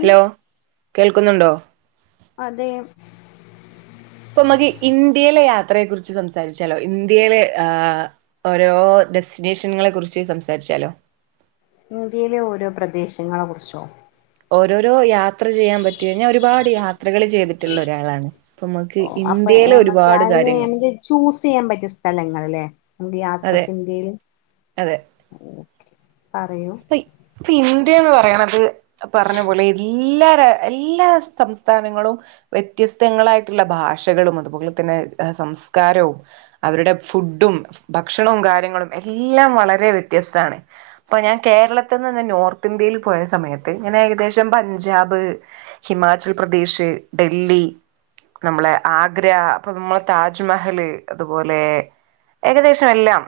Hello കേൾക്കുന്നുണ്ടോ അതെ ഇപ്പൊ മതി ഇന്ത്യയിലെ യാത്രയെക്കുറിച്ച് സംസാരിച്ചാലോ ഇന്ത്യയിലെ ആഹ് ഓരോ ഡെസ്റ്റിനേഷനുകളെ കുറിച്ച് സംസാരിച്ചാലോ ഇന്ത്യയിലെ ഓരോ പ്രദേശങ്ങളെ കുറിച്ചോ ഓരോരോ യാത്ര ചെയ്യാൻ പറ്റി ഞാൻ ഒരുപാട് യാ ത്രകൾ ചെയ്തിട്ടുള്ള ഒരാളാണ് ഇപ്പമ്മക്ക് ഓ, അപ്പൊ ഇന്ത്യയിലെ നമ്മക്ക് ഒരുപാട് അതിന് കാര്യങ്ങൾ നമുക്ക് ചൂസ് ചെയ്യാൻ പറ്റിയ സ്ഥലങ്ങല്ലെ ഇന്ത്യ അതെ യാത്രക്ക് ഇന്ത്യയില് അതെ പറയൂ ഇപ്പ ഇപ്പ ഇന്ത്യേന്ന് പറയണത് അ പറഞ്ഞ പോലെ ഇല്ലാര എല്ലാ സംസ്ഥാനങ്ങളും വ്യത്യസ്തങ്ങളായിട്ടുള്ള ഭാഷകളും അതുപോലെ തന്നെ ആ സംസ്കാരവും അവരുടെ ഫുഡും ഭക്ഷണവും കാര്യങ്ങളും എല്ലാം വളരെ വ്യത്യസ്താണ് പ്പൊ ഞാൻ കേരളത്തിന്ന് ഞാൻ നോർത്ത് ഇന്ത്യയില് പോയ സമയത്ത് ഞാൻ ഏകദേശം പഞ്ചാബ് ഹിമാചൽ പ്രദേശ്, ഡല്ലി നമ്മളെ ആഗ്ര അപ്പൊ മ്മളെ താജ്മഹല് അതുപോലെ ഏകദേശം എല്ലാം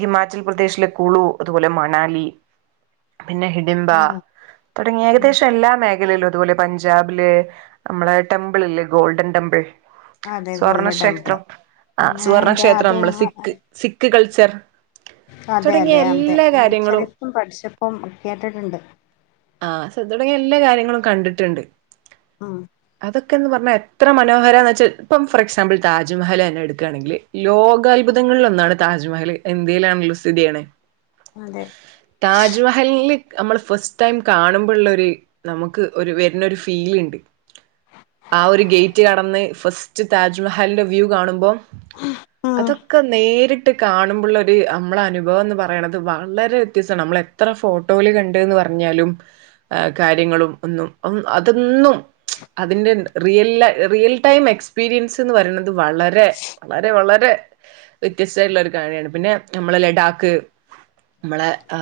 ഹിമാചൽ പ്രദേശിലെ കുളു അതുപോലെ മണാലി പിന്നെ ഹിടിമ്പ ആണോ തുടങ്ങി ഉം ഏകദേശം എല്ലാ മേഖലയിലും ഇതുപോലെ പഞ്ചാബില് നമ്മളെ ടെമ്പിൾ അല്ലേ ഗോൾഡൻ ടെമ്പിൾ അതെ ഗോൾഡൻ ടെമ്പിള് സുവർണക്ഷേത്രം ആ ഞാൻ അയിന്റെ സുവർണക്ഷേത്രം അതെ നമ്മള് സിക്ക് സിക്ക് കൾച്ചർ അതെ തുടങ്ങിയ അതെ അതെ എല്ലാ ഞാ കാര്യങ്ങളും ചെരിപ്പം പഠിച്ചപ്പും ഒ കേട്ടിട്ടുണ്ട് ആഹ് സ തുടങ്ങിയ എല്ലാ കാര്യങ്ങളും കണ്ടിട്ടുണ്ട് ഉം അതൊക്കെന്ന് പറഞ്ഞാ എത്ര മനോഹര എന്ന് വച്ചാൽ ഇപ്പം ഫോർ എക്സാമ്പിൾ താജ്മഹൽ തന്നെ എടുക്കയാണെങ്കിൽ ലോകാത്ഭുതങ്ങളിൽ ഒന്നാണ് താജ്മഹൽ എന്തേലാണല്ലോ സ്ഥിതിയാണ് അതെ താജ്മഹലില് നമ്മള് ഫസ്റ്റ് ടൈം കാണുമ്പോഴുള്ള ഒരു നമുക്ക് ഒരു വരുന്ന ഒരു ഫീൽ ഉണ്ട് ആ ഒരു ഗേറ്റ് കടന്ന് ഫസ്റ്റ് താജ്മ മഹാലിൻ്റെ വ്യൂ കാണുമ്പോൾ ഉം അതൊക്കെ നേരിട്ട് ട്ട് കാണുമ്പള്ള ഒരു നമ്മള അനുഭവം എന്ന് പറയണത് വളരെ വ്യത്യസ്സണ് നമ്മൾ എത്ര ഫോട്ടോൽ കണ്ടന്ന് പറഞ്ഞാലും ആ കാര്യങ്ങളും ഒന്നും അതൊന്നും അതിറന്റെ റിയൽ റിയൽ ടൈം എക്സ്പീരിയൻസ് എന്ന് പറയുന്നത് വളരെ വളരെ വളരെ വ്യത്യസ്തമായിട്ടുള്ള ഒരു കാണയാണ് പിന്നെ നമ്മളെ ലഡാക്ക് നമ്മളെ ആ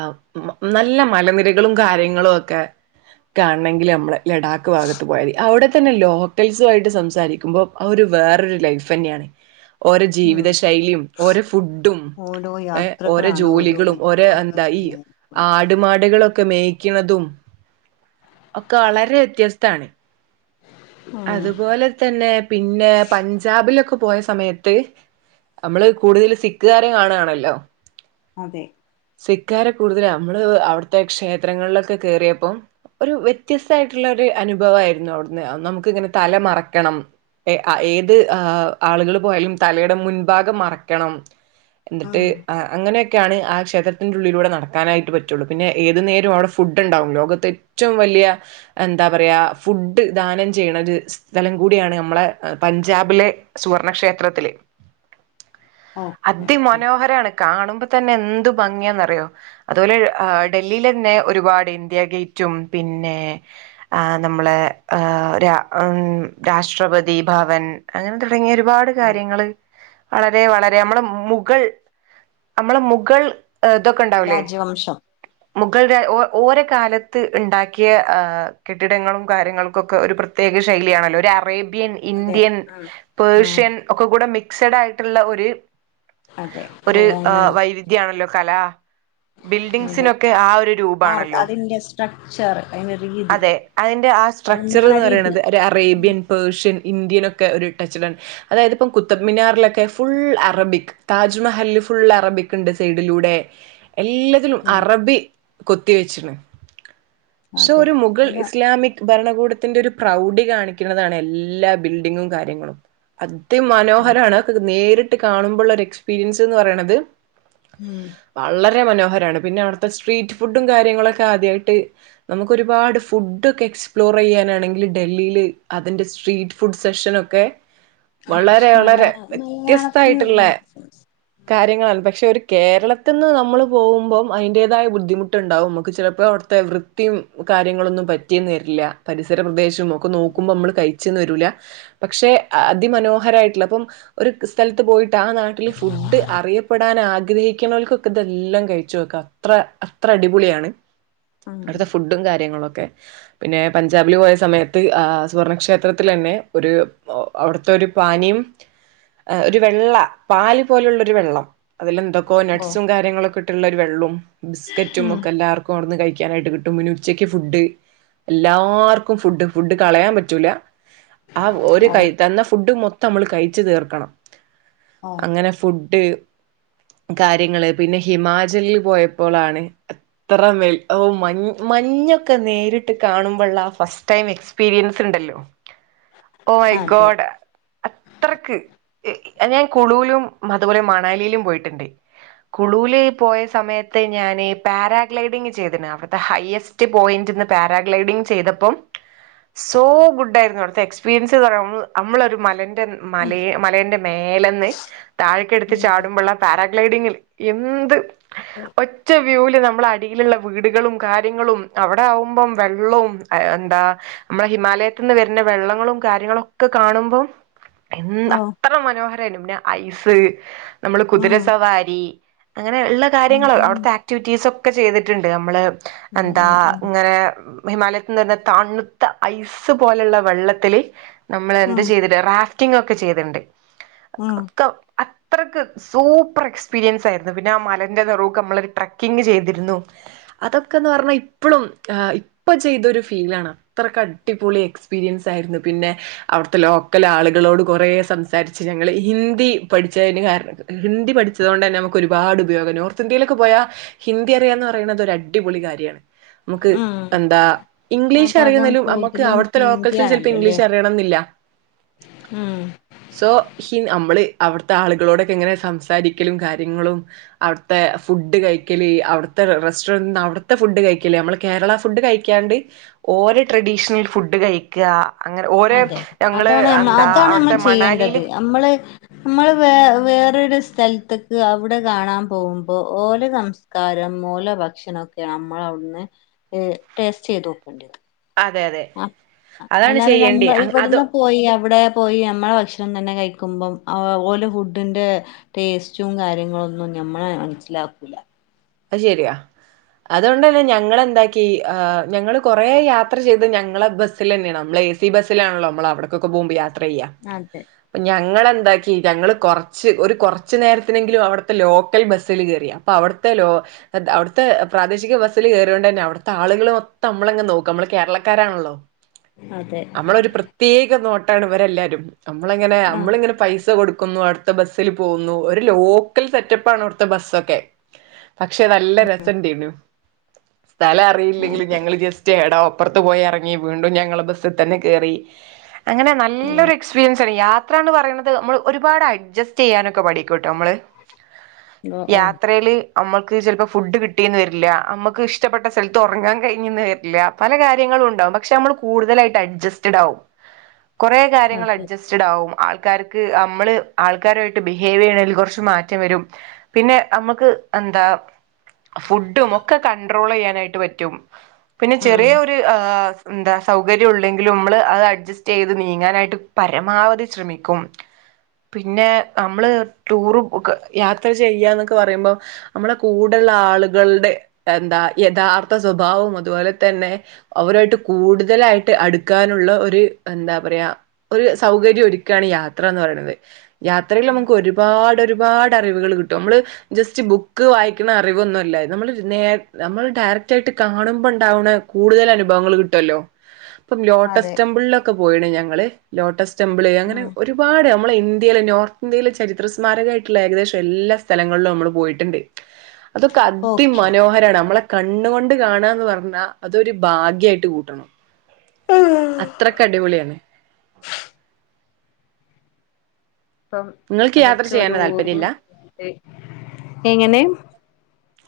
നല്ല മലനിരകളും കാര്യങ്ങളും ഒക്കെ കാണെങ്കിൽ നമ്മള് ലഡാക്ക് ഭാഗത്ത് പോയാതി അവിടെ തന്നെ ലോക്കൽസു ആയിട്ട് സംസാരിക്കുമ്പോൾ അവര് വേറരു ലൈഫ് തന്നെയാണ് ഓരോ ഉം ജീവിത ശൈലിയും ഓരോ ഫുഡും ഓരോ ഏ ഓരോ യാത്രകളാണ് ജോലികളും ഓരോ അനുഭവങ്ങൾ എന്താ ഈ ആ സമ്മാനിക്കുന്നത് ആടുമാ ട്കളൊക്കെ മേക്കുന്നതും ഒക്കെ വളരെ വ്യത്യസ്താണ് ഉം അതുപോലെ തന്നെ പിന്നെ പഞ്ചാബിലൊക്കെ പോയ സമയത്ത് നമ്മള് കൂടുതൽ സിക്കുകാരെ കാണണല്ലോ അതെ സിക്കാര കൂടുതലാ നമ്മള് അവിടുത്തെ ക്ഷേത്രങ്ങളിലൊക്കെ കേയറിയപ്പം ഒരു വ്യത്യസ്തയിട്ടുള്ള ഒരു അനുഭവയിരുന്നു അവിടുന്ന് നമ്മക്ക് ഇങ്ങനെ തല മറക്കണം ഏ ഏത് ആഹ് ആളുകൾ പോയാലും തലയുടെ മുൻഭാഗം മറക്കണം ന്ന്ട്ട് ഉം ആഹ് അങ്ങനെയൊക്കെയാണ് ആഹ് ക്ഷേത്രത്തിൻ്റെ ഉള്ളിലൂടെ നടക്കാനായിട്ട് പറ്റുള്ളൂ പിന്നെ ഏതു നേരം അവിടെ ഫുഡ് ഉണ്ടാാവും ലോകത്ത് ഏറ്റവും വലിയ എന്താ പറയാ ഫുഡ് ദാനം ചെയ്യണത്ത് സ്ഥലം കൂടിയാണ് നമ്മളെ പഞ്ചാബിലെ സുവർണക്ഷേത്രത്തില് [inaudible] ആഹ് അതിമനോഹരാണ് കാണുമ്പോ തന്നെ എന്തു ഭംഗിയന്ന്റിയോ അതുപോലെ ഡൽഹില് ലന്നെ ഒരുപാട് ഇന്ത്യ ഗേറ്റും പിന്നെ ആഹ് നമ്മളെ ആഹ് രാ ഉം രാഷ്ട്രപതി ഭവൻ അങ്ങനെ തുടങ്ങിയ ഒരുപാട് ഉം കാര്യങ്ങള് വളരെ വളരെ നമ്മള് മുകൾ നമ്മള് മുകൾ ഇതൊക്കെ ഉണ്ടാവുലേ രാജവംശം മുഗൾ രാ ഓ ഓരോ കാലത്ത് ഇണ്ടാക്കിയ ആഹ് കെട്ടിടങ്ങളും കാര്യങ്ങൾകൊക്കെ ഒരു പ്ര പ്രത്യേക ശൈലിയാണല്ലോ ഒര അറേബ്യൻ അതെ ഇന്ത്യൻ ആഹ് ആഹ് പേഷ്യൻ ഒക്കെ കൂടെ മിക്സഡ് ആയിട്ട്ള്ള ഒര് അതെ ഒര് റോമൻ വൈവി ദ്യയാണല്ലോ കല അതെ ബിൽഡിംസിനൊക്കെ ആഹ് ഒരു ആഹ് രൂപാണല്ലോ അതിന്റെ സ്ട്രക്ചർ അതിന്റെ രീതി അതെ അയിൻ്റെ ആഹ് സ്ട്രക്ചറ് നിർമ്മാണ ന്ന് രീതി പറിണത് ഒര അറേബ്യൻ പേർഷ്യൻ ഇന്ത്യനൊക്കെ ഒര് ടച്ചിലാണ് അതായത് ഇപ്പം കുത്തബ് മിനാറിലൊക്കെ ഫുൾ അറബിക് താജ്മഹൽ ഫുൾ അറബിക്ക്ണ്ട് സൈഡിലൂടെ എല്ല തിലും ഉം അറബി കൊത്തി വെച്ച്ണ് പക്ഷെ അതെ ഒരു മുഗൾ ഇവിടെ ഇസ്ലാമി ഭരണകൂടത്തിന്റെ ഒരു പ്രൗഢി കാണിക്കണതാണ് എല്ലാ ബിൽഡിങ്ങും കാര്യങ്ങളും. അദി മനോഹരാണ് അഹ് ക്കെ നേരിട്ട് കാണുമ്പള്ള ര് എക്സ്പീരിയൻസ്ന്ന് പറിണത്. ഉം വളളരെ മനോഹരാണ് പിന്നെ അവട്ത്തെ സ്ട്രീറ്റ് ഫുഡും കാര്യങ്ങളൊക്കെ ആദ്യയിട്ട്. നമുക്ക് ഒരുപാട് ഫുഡ്‌ടൊക്കെ എക്സ്പ്ലോറയ്യാനാണെങ്കില്. ഡൽഹില് അതിൻറെ സ്ട്രീറ്റ് ഫുഡ് സെഷനൊക്കെ. വളരെ വളരെ മലയാ മലയാളത്തിൽ വ്യത്യസ്തായിട്ട്ള്ളേ. നം കാര്യങ്ങളാണ് പക്ഷെ ഒരു കേരളത്ത്ന്ന് നമ്മൾ പോവുമ്പോം അയിന്റെതായ ബുദ്ധിമുട്ട്ണ്ടാവും മ്മക്ക് ചിലപ്പോഅവ് ത്തെ വൃത്തിയും കാര്യങ്ങ്ളൊന്നും പറ്റിന്ന് വരില്ല പരിസര പ്രദേശം ഒക്കെ അതെ നോക്കുമ്പോ മ്മള് കൈ ച്ച്ന്ന് വരൂല പക്ഷെ അതിമനോഹരമായിട്ടുള്ള പ്പം. ഒരു സ്ഥലത്ത് പോയിട്ട് ആഹ് നാട്ടില് ഫുഡ് അറിയപ്പെടാൻ ആഗ്രഹിക്ക് ണോൽക്കൊക്കെ ഇതെല്ലാം കഴിചോക്കാ ത്ര അത്ര അടിപൊളിയാണ്. ആഹ് അട്ത്തെ ഫുഡും കാര്യങ്ങളൊക്കെ പിന്നെ പഞ്ചാബിൽ പോയ സമയ ത്ത് ആഹ് സ്വർണക്ഷേത്രത്തിലന്നെ ഒര് അവിടുത്തെരു പാനീയം ഒര് വെള്ള പാല് പോലുള്ളരു വെള്ളം. അതിലന്തക്കോ ഓ നട്ട്സും കാര്യങ്ങളൊക്കട്ടുള്ളരു വെള്ളും ബിസ്ക്കറ്റും ഉം ഒക്കെ എല്ലാർ കൊട്ന്ന് കഴിക്കാനായിട്ട് കിട്ടും പിന്നെ ഉച്ചക്ക് ഫുഡ് എല്ലാർക്കും ഫുഡ് ഫുഡ് കളയാൻ പറ്റൂല ആഹ് ഒരു ഓ കൈ തന്ന ഫുഡ് മൊ ത്തം മ്മൾ കഴിച്ച് തീർക്കണം ഓ അങ്ങനെ ഫുഡ്. കാര്യങ്ങള് പിന്നെ ഹിമാജല് പോയപ്പോളാണ് അത്രമേൽ ഒ മഞ് മഞ്ഞൊക്കെ നേരിട്ട് കാണുമ്പള്ള ആ ഫസ്റ്റ് ടൈം എക്സ് പീരിൻസ് ണ്ടല്ലോ ഓ ഐ അതെ ഗോഡ് അത്രക്ക് ഹ് ഞാൻ കുളുലും അത്പോലെ മണാലിലും പോയിട്ട്ണ്ട് കുളൂൽ പോയസമയത്ത് ഞാനീ പാരാഗ്ലൈഡിങ് ചെയ്തിന് അവിടുത്തെ ഹയ്യസ് റ്റ് പോയിന്റ്ന്ന് പാരാഗ്ലൈഡിംഗ് ചെയ്തപ്പം സോ ഗുഡായിരുന്നു അവിട്ത്തെ എക്സ്പീരിയൻസ്ന്ന് പറയുമ്ള് അമ്മളൊരു മലന്റെ മലെ മലന്റെ മേലന്ന് താഴ്ക്കടുത്ത് ഉം ചാടുമ്പള്ള പാരാഗ്ലൈഡിങ്ങിൽ എന്ത് [unintelligible] ഒറ്റവ്യൂല് ന്നമ്മള അടീല്ള്ള വീടുകളും കാര്യങ്ങളും അവടആവുമ്പം വെള്ളും ആ എന്താ മ്മളെ ഹിമാലയത്ത്ന്ന് വര്ന വെള്ളങ്ങളും കാര്യങ്ങളൊക്കെ കാണുമ്പോ എൻ ഓ അ ത്ര മനോഹരയ്നു പിന്ന ഐസ് ന്നമ്മള് ഉം കുതിരസവാരി അങ്ങനെള്ള ഉം കാര്യങ്ങൾ ഉം അവ്ട്ത്തെ ആക്ടിവിറ്റീസ് ഒക്കെ ചെയ്തിട്ട്ണ്ട് അമ്മള് ഉം എന്താ ഉം ഉം ഇങ്ങനെ ഹിമാലയത്ത്ന്ന് ര്ണ തണ്ത്ത ഐസ് പോലെള്ള വെള്ളത്തിൽ നമ്മൾ എന്ത് ഉം ചെയ്തി ട്ട് റഫ്റ്റിങ്ങൊക്കെ ചെയ്ത്ണ്ട് ഉം ഒക്കെ അത്രക്ക് സൂപ്പർ എക്സ്പീരിയൻസായിരുന്നു പിന്നെ ആ മലന്റെ ന്നറൂക്ക് മ്മളൊരു ട്രക്കിങ്ങ് ചെയ്തിരുന്നു. അതൊക്കെ ന്ന് പറഞ്ഞാ ഇപ്പളും ഇപ്പ ചെയ്തൊരു ഫീലാണ് അത്രക്ക് അടിപൊളി എക്സ്പീരിയൻസായിരുന്നു പിന്നെ അവ്ട്ത്തെ ലോക്കലാളുകളോട് കൊറെ സംസാരിച്ച് ഞങ്ങള് ഹിന്ദി പഠിച്ചേന് കാരണം ഹിന്ദി പഠിച്ചതോണ്ടന്നെ നമുക്ക് ഒരുപാട് ഉപയോഗം നോർത്ത് ഇന്ത്യയിലൊക്കെ പോയാ ഹിന്ദി അറിയാന്ന് പറയിണത് ഒര്അടിപൊളി കാര്യാണ് മ്മക്ക് ഉം എന്താ ആ ഇംഗ്ലീഷ് ഷ് ഭാഗം അറിയുന്നേലും അമ്മക്ക് കൂടുതലും അവട്ത്തെ ലോക്കൽസ്ന് ചെൽപ്പോം ഹിന്ദിയാണല്ലോ അല്ലേ ഇംഗ്ലീഷ്റിയണം ന്നില്ല ഉം സോ ഹി മ്മള് അവട്ത്തെ ആളുകളോടൊക്കെ എങ്ങനെ സംസാരിക്കലും കാര്യങ്ങളും അവട്ത്തെ ഫുഡ് കഴിക്കല് അവട്ത്തെ റ റെസ്റ്റോറന്റ് അവിട്ത്തെ ഫുഡ് കഴിക്കൽ മ്മളേ കേരള ഫുഡ് കഴി ക്യാണ്ട് ഓരോ ട്രഡീഷണൽ ഫുഡ് കഴിക്ക അതെ അതാണ് നമ്മ അതാണ് നമ്മൾ അവിടുത്തെ ചെയ്യേണ്ടത് മണാലിയില് അ മ്മള് നമ്മള് വേ വേറരു സ്ഥലത്ത്ക്ക് അവ്ടെ കാണാൻ പോവുമ്പോ ഓലോ സംസ് കാരം ഓലെഭക്ഷണൊക്കെ നമ്മളവ്ട്ന്ന് ട്ടേ ടേസ്റ്റയ്തോകണ്ട്യത് അതെ അതെ ആ ആ അതാണ് അല്ലാതെ ചെയ്യേണ്ടി നമ്മ അങ് അത് ഇവട്ന്ന് പോയി അവടെ പോയി നമ്മളെ ഭക്ഷണം തന്നെ കഴിക്കുമ്പം അ ഓലെ ഫുഡിൻ്റെ ടേസ്റ്റും കാര്യങ്ങളൊന്നും ഞമ്മള് മനസ്സിലാക്കൂല അയ്ശെരിയ അതോണ്ടെന്നെ ഞങ്ങളെന്താക്കി ആ ഞങ്ങള് കൊറെ യാത്ര ചെയ്ത് ഞങ്ങളെ ബസ് സിലെന്നെ നമ്മളെ ഏ സി ബസ്സിലാണല്ലോ നമ്മൾ അവിടക്കൊക്കെ പോകുമ്പോ യാത്രയ്യാ അതെ പ്പ ഞങ്ങളെന്താക്കി ഞങ്ങള് കൊർച്ച് ഒരു കൊർച്ച് നേരത്തിനെങ്കിലു അവടത്തെ ലോക്കൽ ബസ്സിൽ കേറി അപ്പ അവ ത്തെ ലോ ത്ത അവ്ട്ത്തെ പ്രാദേശിക ബസ്സില് കേറിയോണ്ടെന്നെ അവ്ട്ത്തെ ആള്കള് മൊത്തം നമ്മളങ നോക്കും നമ്മള് കേരളക്കാരാണല്ലോ ആഹ്. അതെ നമ്മളൊരു പ്രത്യേക നോട്ടാണ് ഇവരെല്ലാരും നമ്മളങ്ങനെ ആഹ് നമ്മളിങ്ങനെ പൈസ കൊടുക്കുന്നു അട് ത്ത ബസ്സില് പോവുന്നു ഒരു ലോക്കൽ സെറ്റപ്പാണ് അവ്ട്ത്തെ ബസ്സൊക്കെ പക്ഷെ നല്ല രസന്റേനു സ്ഥലറില്ലെങ്കിലും അതെ ഞങ്ങള് ജസ് റ്റ് ഏടെ അപ്പർത്ത് പോയി എറങ്ങി വീണ്ടും ഞങ്ങള ബസ്സി തന്നെ കേറി അങ്ങനെ നല്ലൊരു ഉം എക്സ്പിരിയൻസാണ് യാ യാത്രാന്ന് പറിണത് നമ്മള് ഒരുപാട് അഡ്ജസ്റ്റ് ചെയ്യാനൊക്കെ പഠിക്കുട്ടോ നമ്മള് ഓ ഓ യാത്രേല് അമ്മക്ക് ചെലപ്പോ ഫുഡ് കിട്ടീന്ന് വരില്ല അമ്മക്ക് ഇഷ്ടപ്പെട്ട സ്ഥലത്ത് ഒറങ്ങാൻ കഴിഞ്ഞ്ന്ന് വരില്ല പല കാര്യങ്ങളും ഇണ്ടാവും പക്ഷെ നമ്മള് കൂടുതലായിട്ട് അഡ്ജസ്റ്റഡ് ആവും കൊറേ കാര്യങ്ങള് അതെ അഡ്ജസ് സ്റ്റ്ഡാവും ആൾക്കാർക്ക് അമ്മള് ആൾക്കാരുവായിട്ട് ബിഹേവെയ്യ്ണേല് കൊർച്ച് മാറ്റം വരും. പിന്നെ അമ്മക്ക് എന്താ ഫുഡും ഒക്കെ കൺണ്ട്രോളെയ്യാനായിട്ട് പറ്റും. പിന്നെ ഉം ചെറിയൊര്. ഏഹേ എന്താ സൗകര്യം ഉള്ളെങ്കിലും അമ്മള് അത് അഡ്ജസ്റ്റെയ്ത് നീങ്ങാനായിട്ട് പരമാവധി ശ്രമി ക്കും പിന്നെ അമ്മള് ടൂറും ഒക്കെ യാത്ര ചെയ്യാന്നൊക്കെ പറിമ്പോ. അമ്മളെ കൂടെള്ള ആളുകളുടെ എന്താ യഥാർത്ഥ സ്വഭാവം അതുപോലെ തന്നെ. അവരുവായിട്ട് കൂടുതലായിട്ട് അടുക്കാനുള്ള ഒരു എന്താ പറയാ ഒരു സൗകര്യം ഒരുക്കാണ് യാത്രാന്ന് പറിണത്. ഉം യാത്രയിലമക്ക് ഒരുപാട് ഒരുപാട് അറിവുകള് കിട്ടും നമ്മള് ജസ്റ്റ് ബുക്ക് വായിക്ക്ണ അറിവൊന്നു അല്ല ഞ്ഞമ്മള് നേ നമ്മള് ഡയറക്റ്റായിട്ട് കാണുമ്പോ ഇണ്ടാവ്ണെ. കൂടുതല് അനുഭവങ്ങള് കിട്ടുവല്ലോ ഇപ്പം ലോട്ടസ് അതെ ടെമ്പിളിലൊക്കെ പോയിണ് ഞങ്ങള് ലോട്ടസ് ടെമ്പിള് അങ്ങനെ ഉം ഒരുപാ ട് ഞ്ഞമ്മളെ ഇന്ത്യയിലെ നോർത്ത് ഇന്ത്യയിലെ ചരിത്ര സ്മാരകമായിട്ടുള്ള ഏകദേശം എല്ലാ സ്ഥലങ്ങ ൾളും അമ്മള് പോയിട്ട്ണ്ട് അതൊക്കെ ഓക്കെ അതിമനോഹരാണ് അമ്മളെ കണ്ണു കൊണ്ട് കാണാന്ന് പർഞ്ഞാ അതൊരു ഭാഗ്യായിട്ട് കൂട്ടണം അത്രക്ക് അടിപൊളിയാണ് ഇപ്പം നിങ്ങൾക്ക് യാത്ര അതൊക്കെ ചെയ്യാൻ ഒരു താല്പര്യം ഓർമ്മ ഇല്ല ആയി എങ്ങനെ?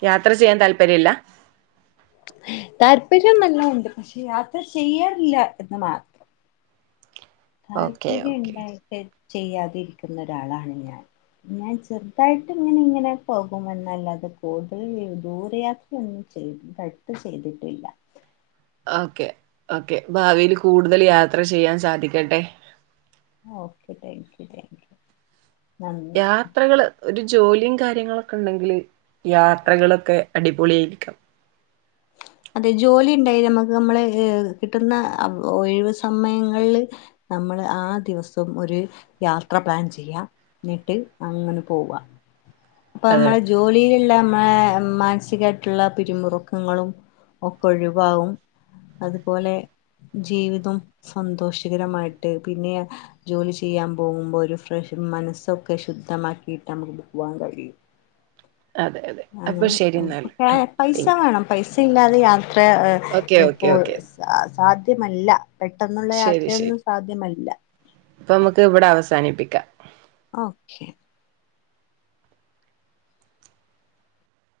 യാത്ര ചെയ്യാൻ താല്പര്യില്ല? താല്പര്യം എല്ലാം ഉണ്ട് പക്ഷെ യാത്ര ചെയ്യാറില്ല എന്ന് മാ ഓക്കെ താല്പര്യം ഓക്കെ ഇണ്ടായിട്ട് ചെയ്യാതിരിക്ക്ന്ന ഒര് ആളാണ് ഞാൻ. ഞാൻ ചെറ്തായിട്ട് ഇങ്ങനെ ഇങ്ങനെ പോകുമന്നല്ലാതെ കൂടുതല് ദൂര യാ ത്രയൊന്നും ചെയ്ത് അടുത്ത് ചെയ്തിട്ടില്ല. ഓക്കേ ഓക്കെ ഭാവിയില് കൂടുതല് യാത്ര ചെയ്യാൻ സാധിക്കട്ടെ. ഓക്കെ താങ്ക്യൂ താങ്ക്യൂ യാത്രകള് ഒരു ജോലിയും കാര്യങ്ങളൊക്കെ ഇണ്ടെങ്കില് യാത്രകളൊക്കെ. അടിപൊളിയായിരിക്കാം അതെ ജോലി ഇണ്ടേല് നമക്ക് നമ്മളെ ഏഹേ കിട്ടുന്ന ഒഴിവ് സമയങ്ങള്ല് നമ്മള് ആ ദിവസം ഒര് യാത്ര പ്ലാൻ ചെയ്യാം എന്നിട്ട് അങ്ങനെ പോവാ. അപ്പൊ അതെ നമ്മളെ ജോലിയിലുള്ളെ നമ്മളെ മാനസികായിട്ടുള്ള പിരിമുറുക്ക ങ്ങളും ഒക്കെ ഒഴിവാവും അതുപോലെ ജീവിതം സന്തോഷകരമായിട്ട് പിന്നെയാ ജോലി ചെയ്യാൻ പോകുമ്പോ ഒരു ഫ്രഷ് മനസ്സൊക്കെ ശുദ്ധമാക്കിയിട്ട് നമുക്ക് പോവാൻ കഴിയും. അതെ അതെ അപ്പൊ ശരിന്നാല് ട്ടോ താങ്ക്യൂ പൈസയില്ലാതെ യാത്ര എഹ് ഓക്കെ ഓക്കെ ഇപ്പോൾ ഓക്കെ സാധ്യമല്ല പെട്ടെന്നുള്ള ശരി യാത്രയൊന്നും ശരി സാധ്യമല്ല. അപ്പൊ ഞ്ഞമ്മക്ക് ഇവടെ അവസാനിപ്പിക്കാം. ഓക്കെ